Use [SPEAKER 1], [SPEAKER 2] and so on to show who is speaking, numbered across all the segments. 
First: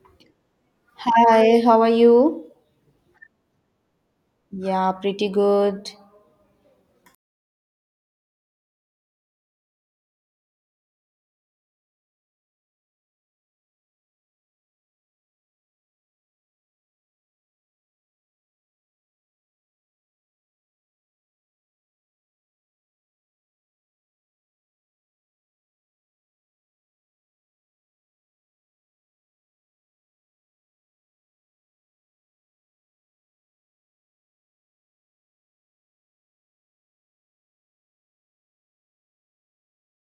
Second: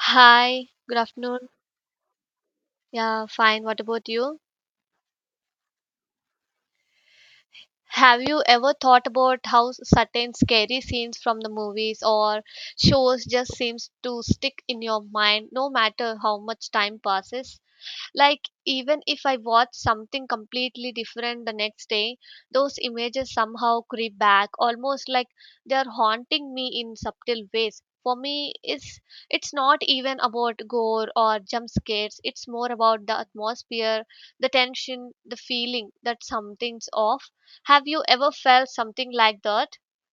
[SPEAKER 1] Hi, good afternoon.
[SPEAKER 2] Hi, how are you?
[SPEAKER 1] Yeah, fine. What about you?
[SPEAKER 2] Yeah, pretty good.
[SPEAKER 1] Have you ever thought about how certain scary scenes from the movies or shows just seems to stick in your mind no matter how much time passes? Like even if I watch something completely different the next day, those images somehow creep back, almost like they are haunting me in subtle ways. For me, it's not even about gore or jump scares. It's more about the atmosphere, the tension, the feeling that something's off. Have you ever felt something like that,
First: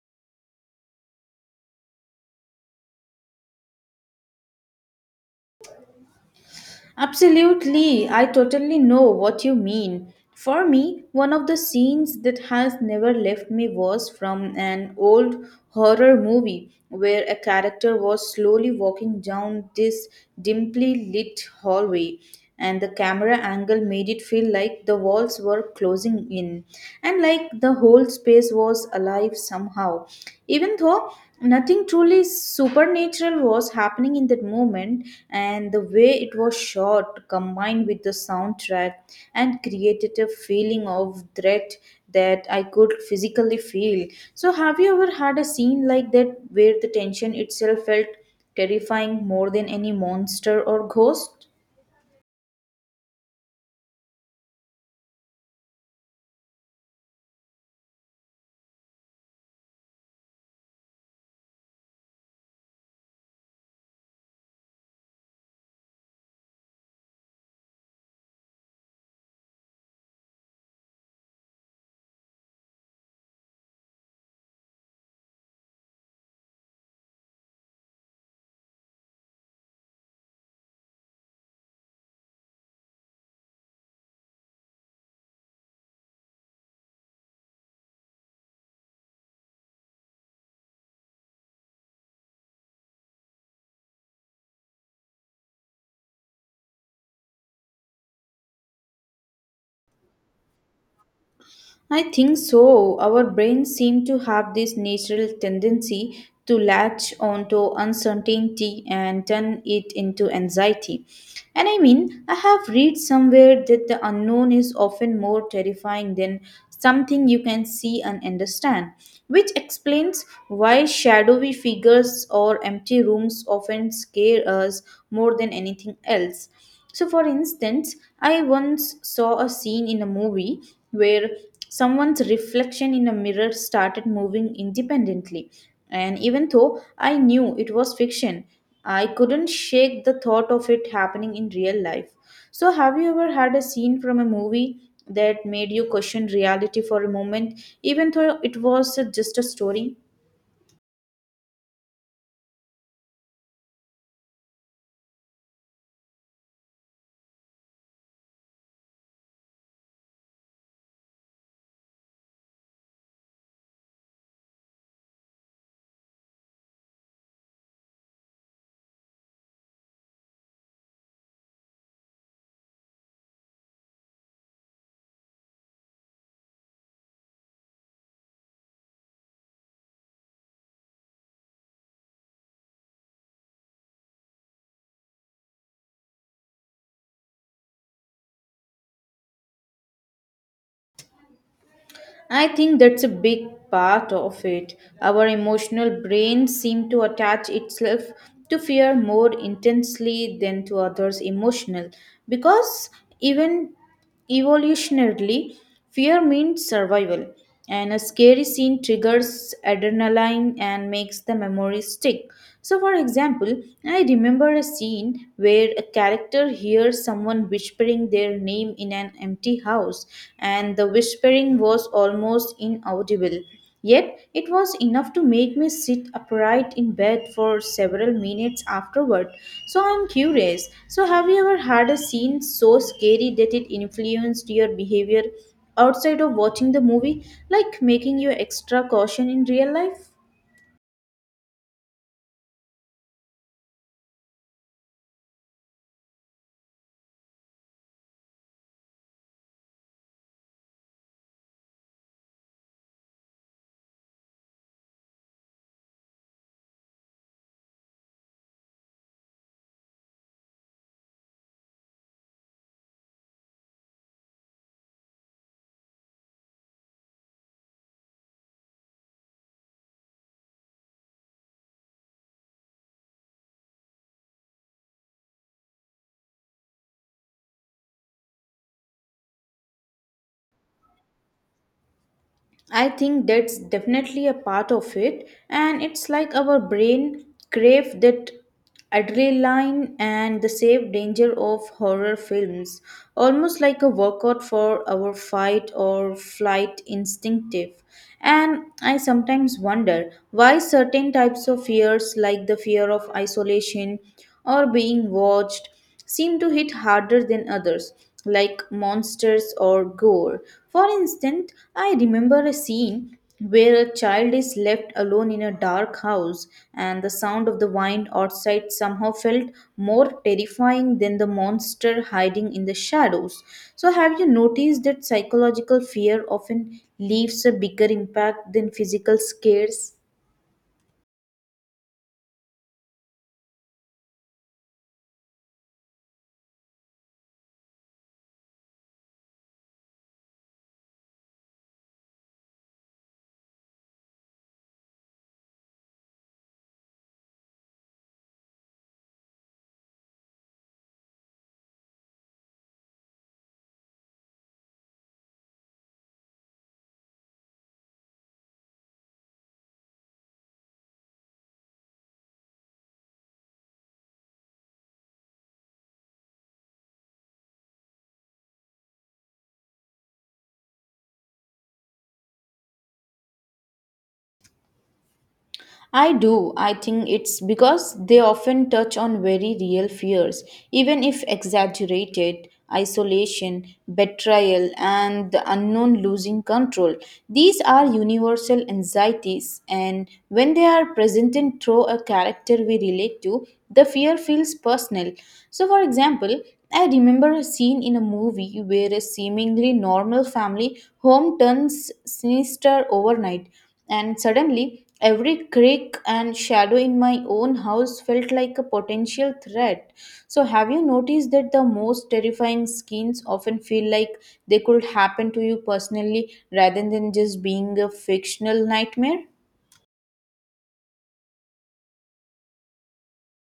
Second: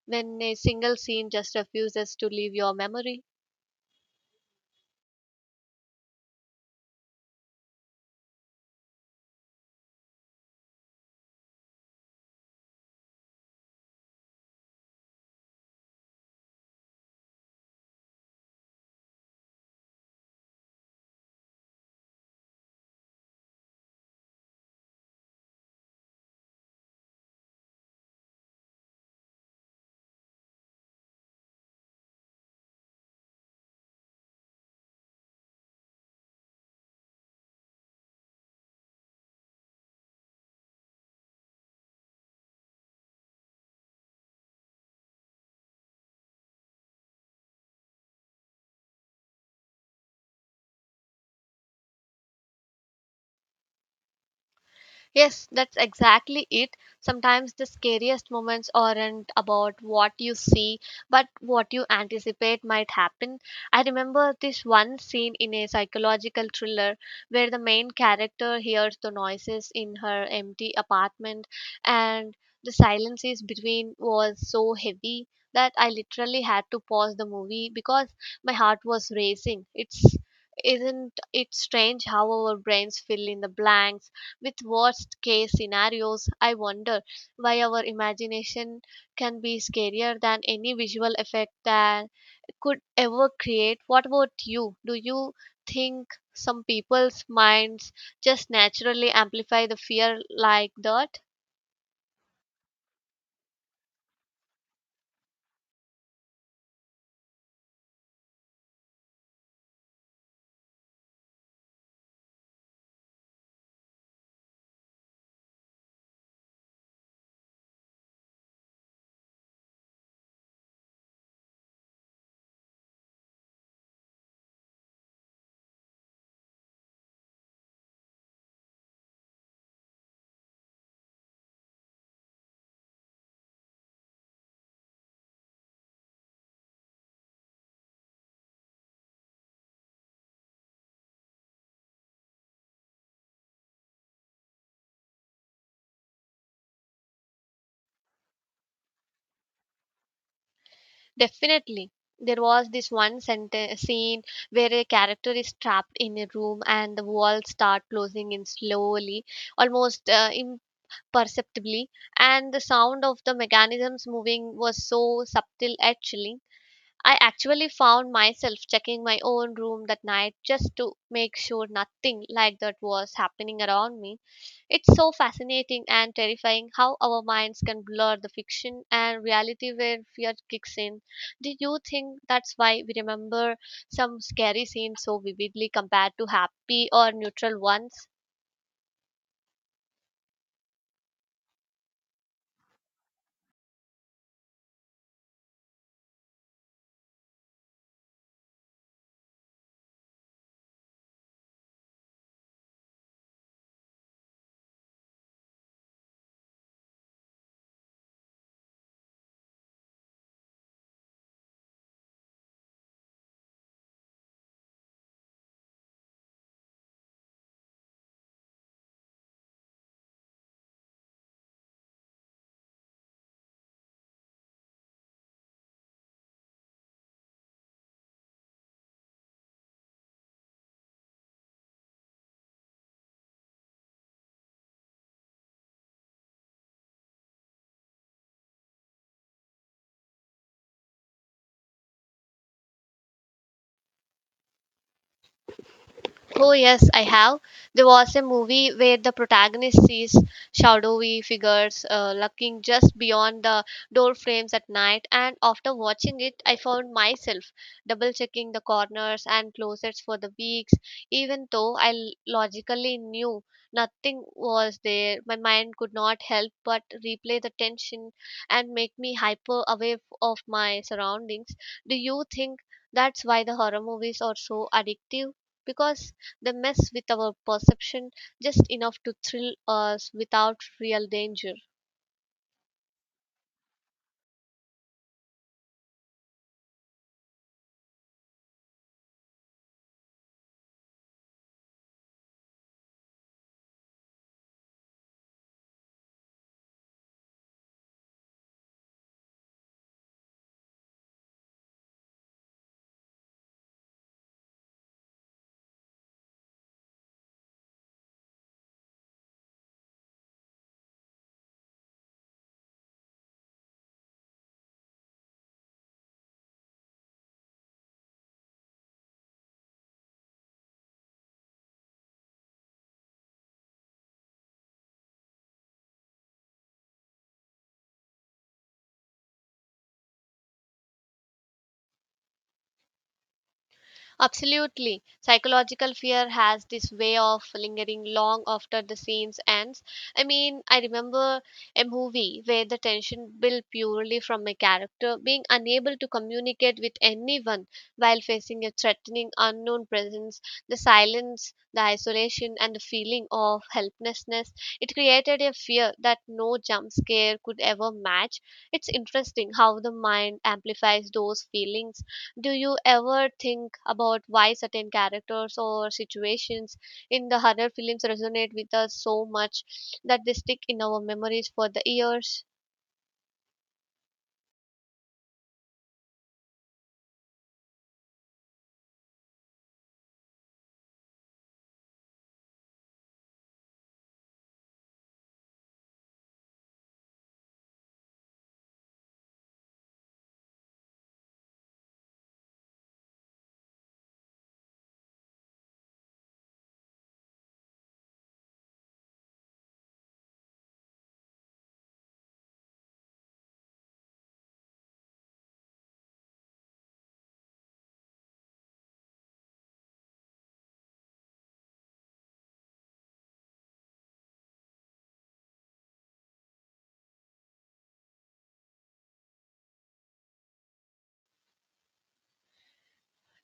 [SPEAKER 1] when a single scene just refuses to leave your memory?
[SPEAKER 2] Absolutely, I totally know what you mean. For me, one of the scenes that has never left me was from an old horror movie where a character was slowly walking down this dimly lit hallway. And the camera angle made it feel like the walls were closing in, and like the whole space was alive somehow, even though nothing truly supernatural was happening in that moment. And the way it was shot, combined with the soundtrack, and created a feeling of threat that I could physically feel. So have you ever had a scene like that, where the tension itself felt terrifying, more than any monster or ghost?
[SPEAKER 1] Yes, that's exactly it. Sometimes the scariest moments aren't about what you see, but what you anticipate might happen. I remember this one scene in a psychological thriller where the main character hears the noises in her empty apartment, and the silences between was so heavy that I literally had to pause the movie because my heart was racing. It's Isn't it strange how our brains fill in the blanks with worst case scenarios? I wonder why our imagination can be scarier than any visual effect that could ever create. What about you? Do you think some people's minds just naturally amplify the fear like that?
[SPEAKER 2] I think so. Our brains seem to have this natural tendency to latch onto uncertainty and turn it into anxiety. And I mean, I have read somewhere that the unknown is often more terrifying than something you can see and understand, which explains why shadowy figures or empty rooms often scare us more than anything else. So, for instance, I once saw a scene in a movie where someone's reflection in a mirror started moving independently. And even though I knew it was fiction, I couldn't shake the thought of it happening in real life. So, have you ever had a scene from a movie that made you question reality for a moment, even though it was just a story?
[SPEAKER 1] Definitely. There was this one senten scene where a character is trapped in a room and the walls start closing in slowly, almost perceptibly, and the sound of the mechanisms moving was so subtle actually. I actually found myself checking my own room that night just to make sure nothing like that was happening around me. It's so fascinating and terrifying how our minds can blur the fiction and reality where fear kicks in. Do you think that's why we remember some scary scenes so vividly compared to happy or neutral ones?
[SPEAKER 2] I think that's a big part of it. Our emotional brains seem to attach itself to fear more intensely than to others' emotional, because even evolutionarily, fear means survival, and a scary scene triggers adrenaline and makes the memory stick. So, for example, I remember a scene where a character hears someone whispering their name in an empty house, and the whispering was almost inaudible. Yet, it was enough to make me sit upright in bed for several minutes afterward. So, I'm curious. So, have you ever had a scene so scary that it influenced your behavior outside of watching the movie, like making you extra caution in real life?
[SPEAKER 1] Oh yes, I have. There was a movie where the protagonist sees shadowy figures lurking just beyond the door frames at night, and after watching it, I found myself double checking the corners and closets for the weeks, even though I logically knew nothing was there. My mind could not help but replay the tension and make me hyper aware of my surroundings. Do you think that's why the horror movies are so addictive? Because they mess with our perception just enough to thrill us without real danger.
[SPEAKER 2] I think that's definitely a part of it, and it's like our brain crave that adrenaline and the safe danger of horror films, almost like a workout for our fight or flight instinctive. And I sometimes wonder why certain types of fears, like the fear of isolation or being watched, seem to hit harder than others, like monsters or gore. For instance, I remember a scene where a child is left alone in a dark house, and the sound of the wind outside somehow felt more terrifying than the monster hiding in the shadows. So, have you noticed that psychological fear often leaves a bigger impact than physical scares?
[SPEAKER 1] Absolutely. Psychological fear has this way of lingering long after the scenes ends. I mean, I remember a movie where the tension built purely from a character being unable to communicate with anyone while facing a threatening unknown presence, the silence, the isolation, and the feeling of helplessness. It created a fear that no jump scare could ever match. It's interesting how the mind amplifies those feelings. Do you ever think about why certain characters or situations in the horror films resonate with us so much that they stick in our memories for the years?
[SPEAKER 2] I do. I think it's because they often touch on very real fears, even if exaggerated: isolation, betrayal, and the unknown, losing control. These are universal anxieties, and when they are presented through a character we relate to, the fear feels personal. So, for example, I remember a scene in a movie where a seemingly normal family home turns sinister overnight, and suddenly, every creak and shadow in my own house felt like a potential threat. So, have you noticed that the most terrifying scenes often feel like they could happen to you personally, rather than just being a fictional nightmare?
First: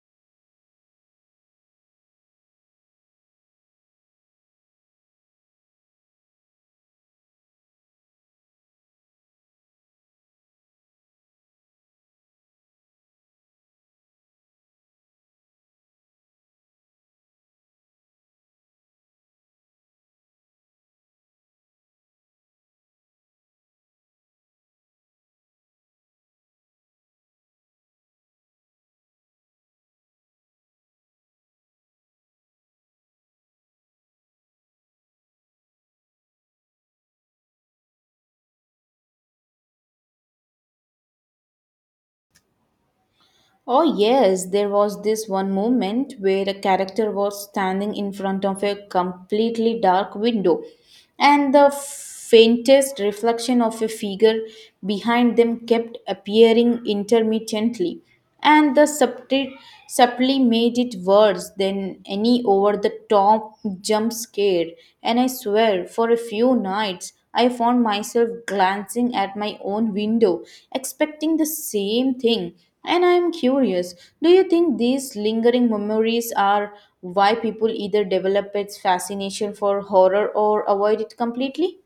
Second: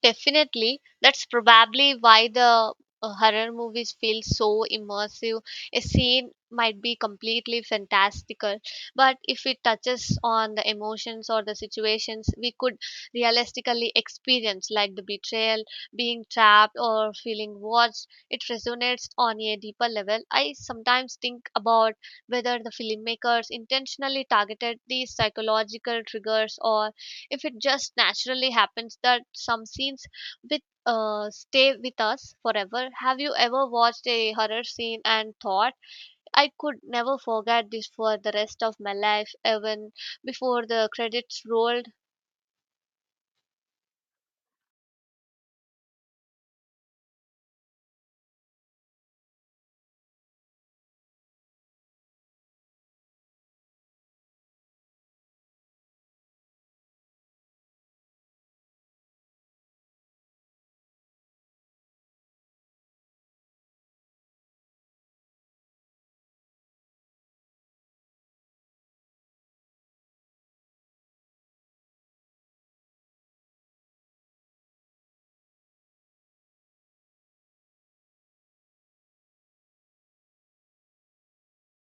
[SPEAKER 1] Definitely. That's probably why the horror movies feel so immersive. A scene might be completely fantastical, but if it touches on the emotions or the situations we could realistically experience, like the betrayal, being trapped, or feeling watched, it resonates on a deeper level. I sometimes think about whether the filmmakers intentionally targeted these psychological triggers, or if it just naturally happens that some scenes with stay with us forever. Have you ever watched a horror scene and thought, I could never forget this for the rest of my life, even before the credits rolled?
[SPEAKER 2] Oh, yes, there was this one moment where a character was standing in front of a completely dark window, and the faintest reflection of a figure behind them kept appearing intermittently, and the subtly made it worse than any over the top jump scare. And I swear, for a few nights, I found myself glancing at my own window, expecting the same thing. And I'm curious, do you think these lingering memories are why people either develop its fascination for horror or avoid it completely?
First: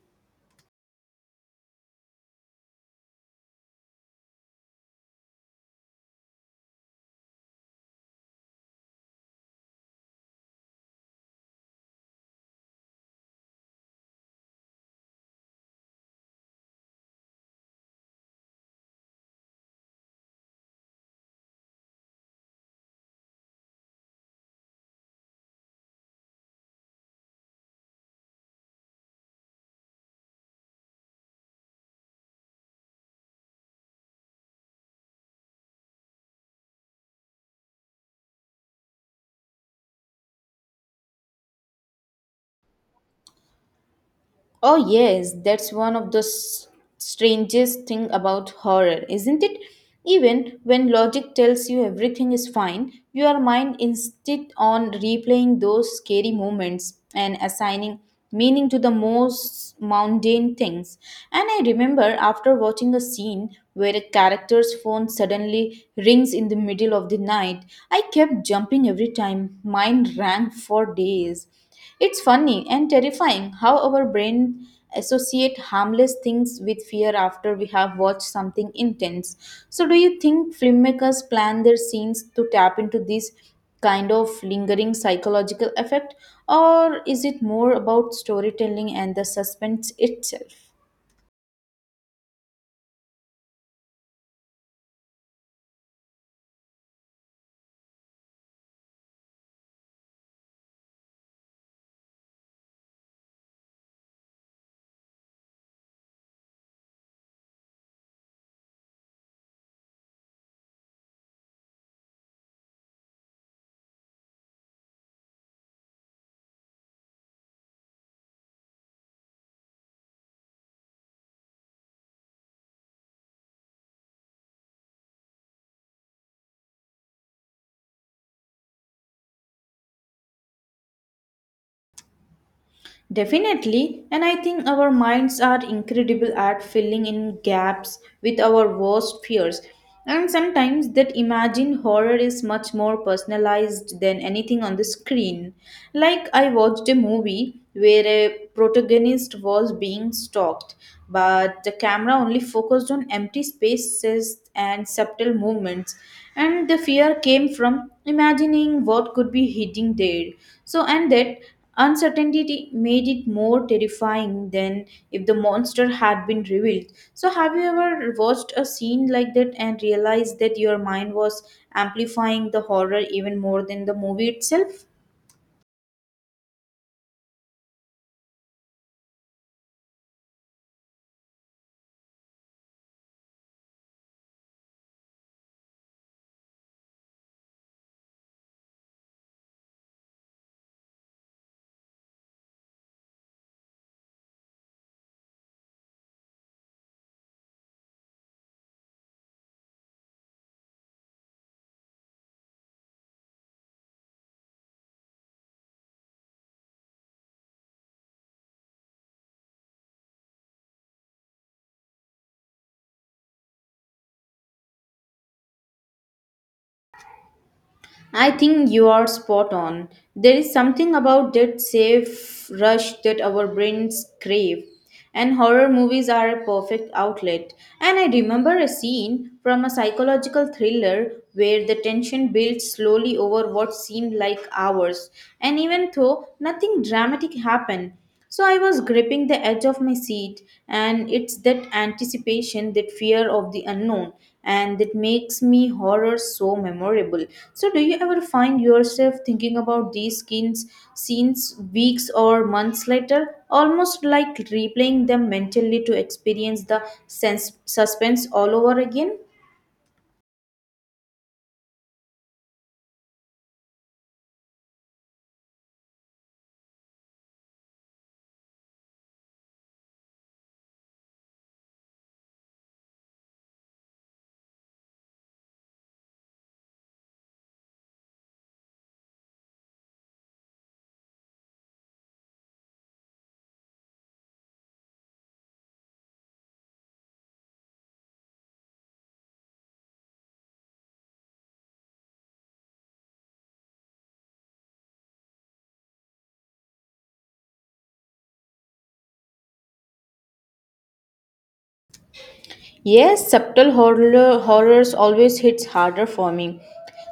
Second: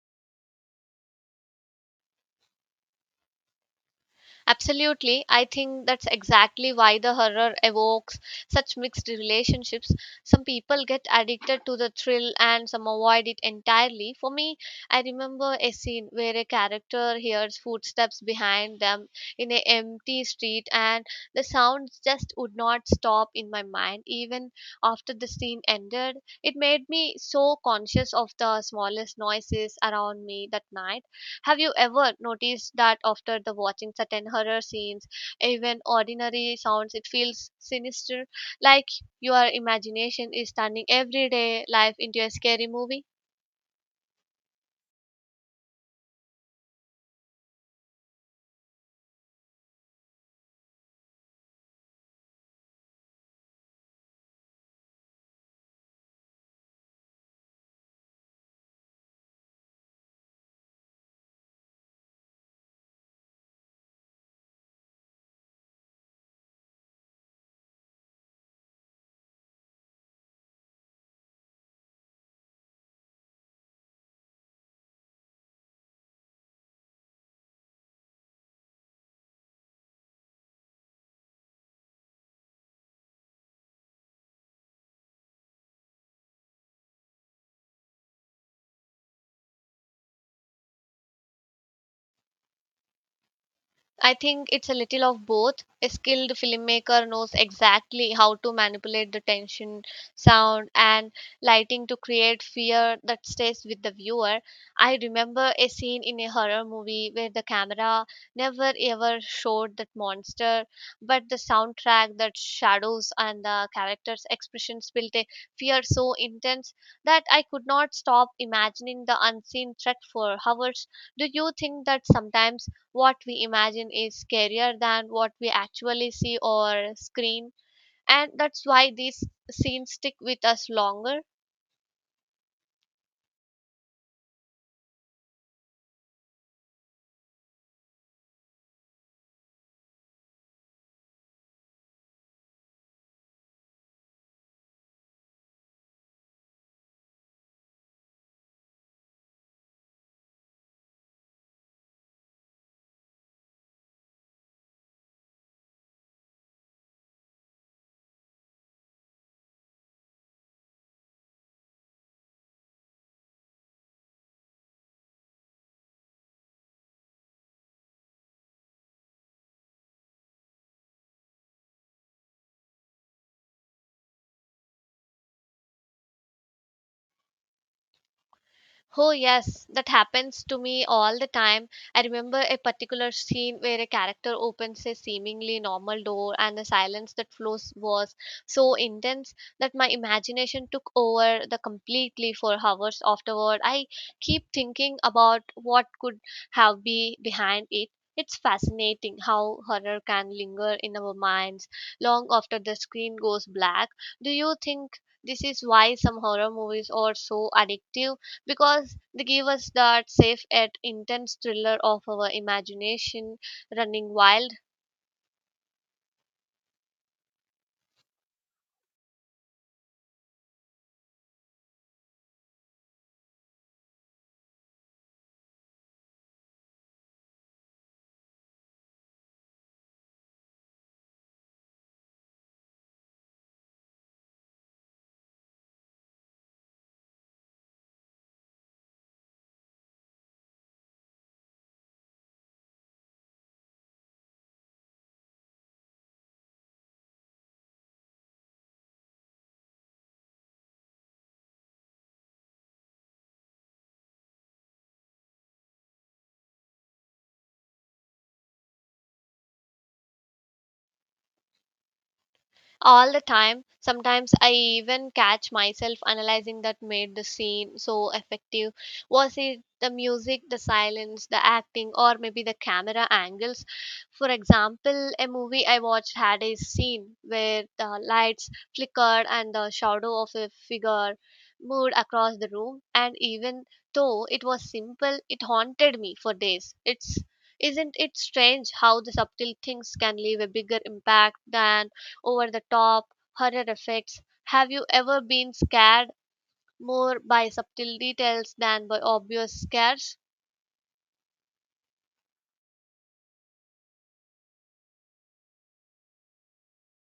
[SPEAKER 1] Absolutely. I think that's exactly why the horror evokes such mixed relationships. Some people get addicted to the thrill and some avoid it entirely. For me, I remember a scene where a character hears footsteps behind them in an empty street, and the sounds just would not stop in my mind even after the scene ended. It made me so conscious of the smallest noises around me that night. Have you ever noticed that after the watching certain horror scenes, even ordinary sounds, it feels sinister, like your imagination is turning everyday life into a scary movie?
[SPEAKER 2] Oh yes, that's one of the strangest thing about horror, isn't it? Even when logic tells you everything is fine, your mind insists on replaying those scary moments and assigning meaning to the most mundane things. And I remember after watching a scene where a character's phone suddenly rings in the middle of the night, I kept jumping every time mine rang for days. It's funny and terrifying how our brain associate harmless things with fear after we have watched something intense. So do you think filmmakers plan their scenes to tap into this kind of lingering psychological effect, or is it more about storytelling and the suspense itself?
[SPEAKER 1] I think it's a little of both. A skilled filmmaker knows exactly how to manipulate the tension, sound, and lighting to create fear that stays with the viewer. I remember a scene in a horror movie where the camera never ever showed that monster, but the soundtrack, that shadows, and the characters' expressions built a fear so intense that I could not stop imagining the unseen threat for hours. Do you think that sometimes what we imagine is scarier than what we actually see or screen, and that's why these scenes stick with us longer?
[SPEAKER 2] Definitely, and I think our minds are incredible at filling in gaps with our worst fears. And sometimes that imagined horror is much more personalized than anything on the screen. Like, I watched a movie where a protagonist was being stalked, but the camera only focused on empty spaces and subtle movements. And the fear came from imagining what could be hidden there. So, and that uncertainty made it more terrifying than if the monster had been revealed. So, have you ever watched a scene like that and realized that your mind was amplifying the horror even more than the movie itself?
[SPEAKER 1] Oh yes, that happens to me all the time. I remember a particular scene where a character opens a seemingly normal door, and the silence that flows was so intense that my imagination took over the completely for hours afterward. I keep thinking about what could have been behind it. It's fascinating how horror can linger in our minds long after the screen goes black. Do you think this is why some horror movies are so addictive? Because they give us that safe yet intense thriller of our imagination running wild.
[SPEAKER 2] I think you are spot on. There is something about that safe rush that our brains crave, and horror movies are a perfect outlet. And I remember a scene from a psychological thriller where the tension built slowly over what seemed like hours, and even though nothing dramatic happened, so I was gripping the edge of my seat, and it's that anticipation, that fear of the unknown, and that makes me horror so memorable. So, do you ever find yourself thinking about these scenes weeks or months later, almost like replaying them mentally to experience the suspense all over again?
[SPEAKER 1] All the time. Sometimes I even catch myself analyzing that made the scene so effective. Was it the music, the silence, the acting, or maybe the camera angles? For example, a movie I watched had a scene where the lights flickered and the shadow of a figure moved across the room, and even though it was simple, it haunted me for days. It's Isn't it strange how the subtle things can leave a bigger impact than over the top horror effects? Have you ever been scared more by subtle details than by obvious scares?
[SPEAKER 2] Yes, subtle horrors always hits harder for me.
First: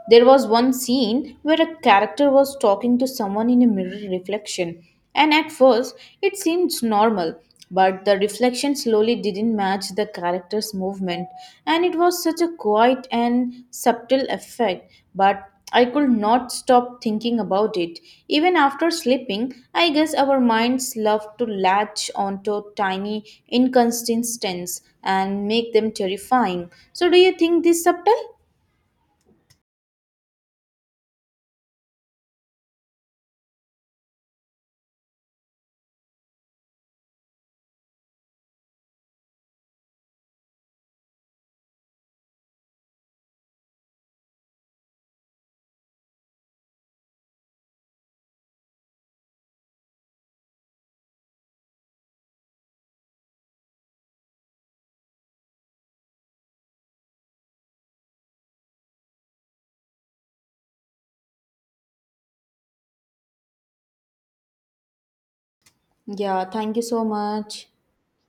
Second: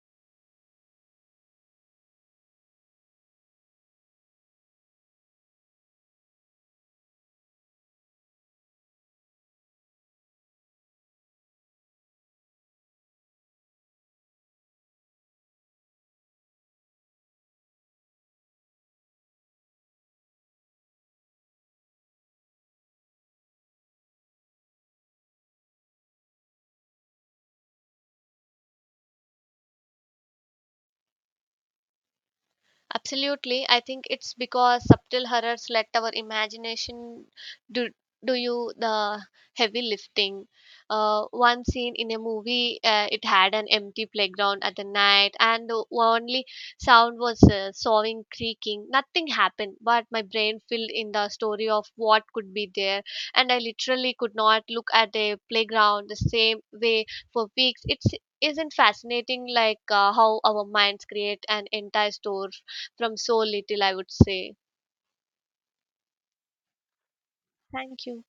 [SPEAKER 2] There was one scene where a character was talking to someone in a mirror reflection, and at first it seemed normal, but the reflection slowly didn't match the character's movement, and it was such a quiet and subtle effect, but I could not stop thinking about it. Even after sleeping, I guess our minds love to latch onto tiny inconsistencies and make them terrifying. So, do you think this subtle?
[SPEAKER 1] Absolutely. I think it's because subtle horrors let our imagination do, do you the heavy lifting. One scene in a movie, it had an empty playground at the night, and the only sound was sawing creaking. Nothing happened, but my brain filled in the story of what could be there, and I literally could not look at a playground the same way for weeks. It's Isn't fascinating like how our minds create an entire story from so little, I would say.
[SPEAKER 2] Yeah, thank you so much.
[SPEAKER 1] Thank you.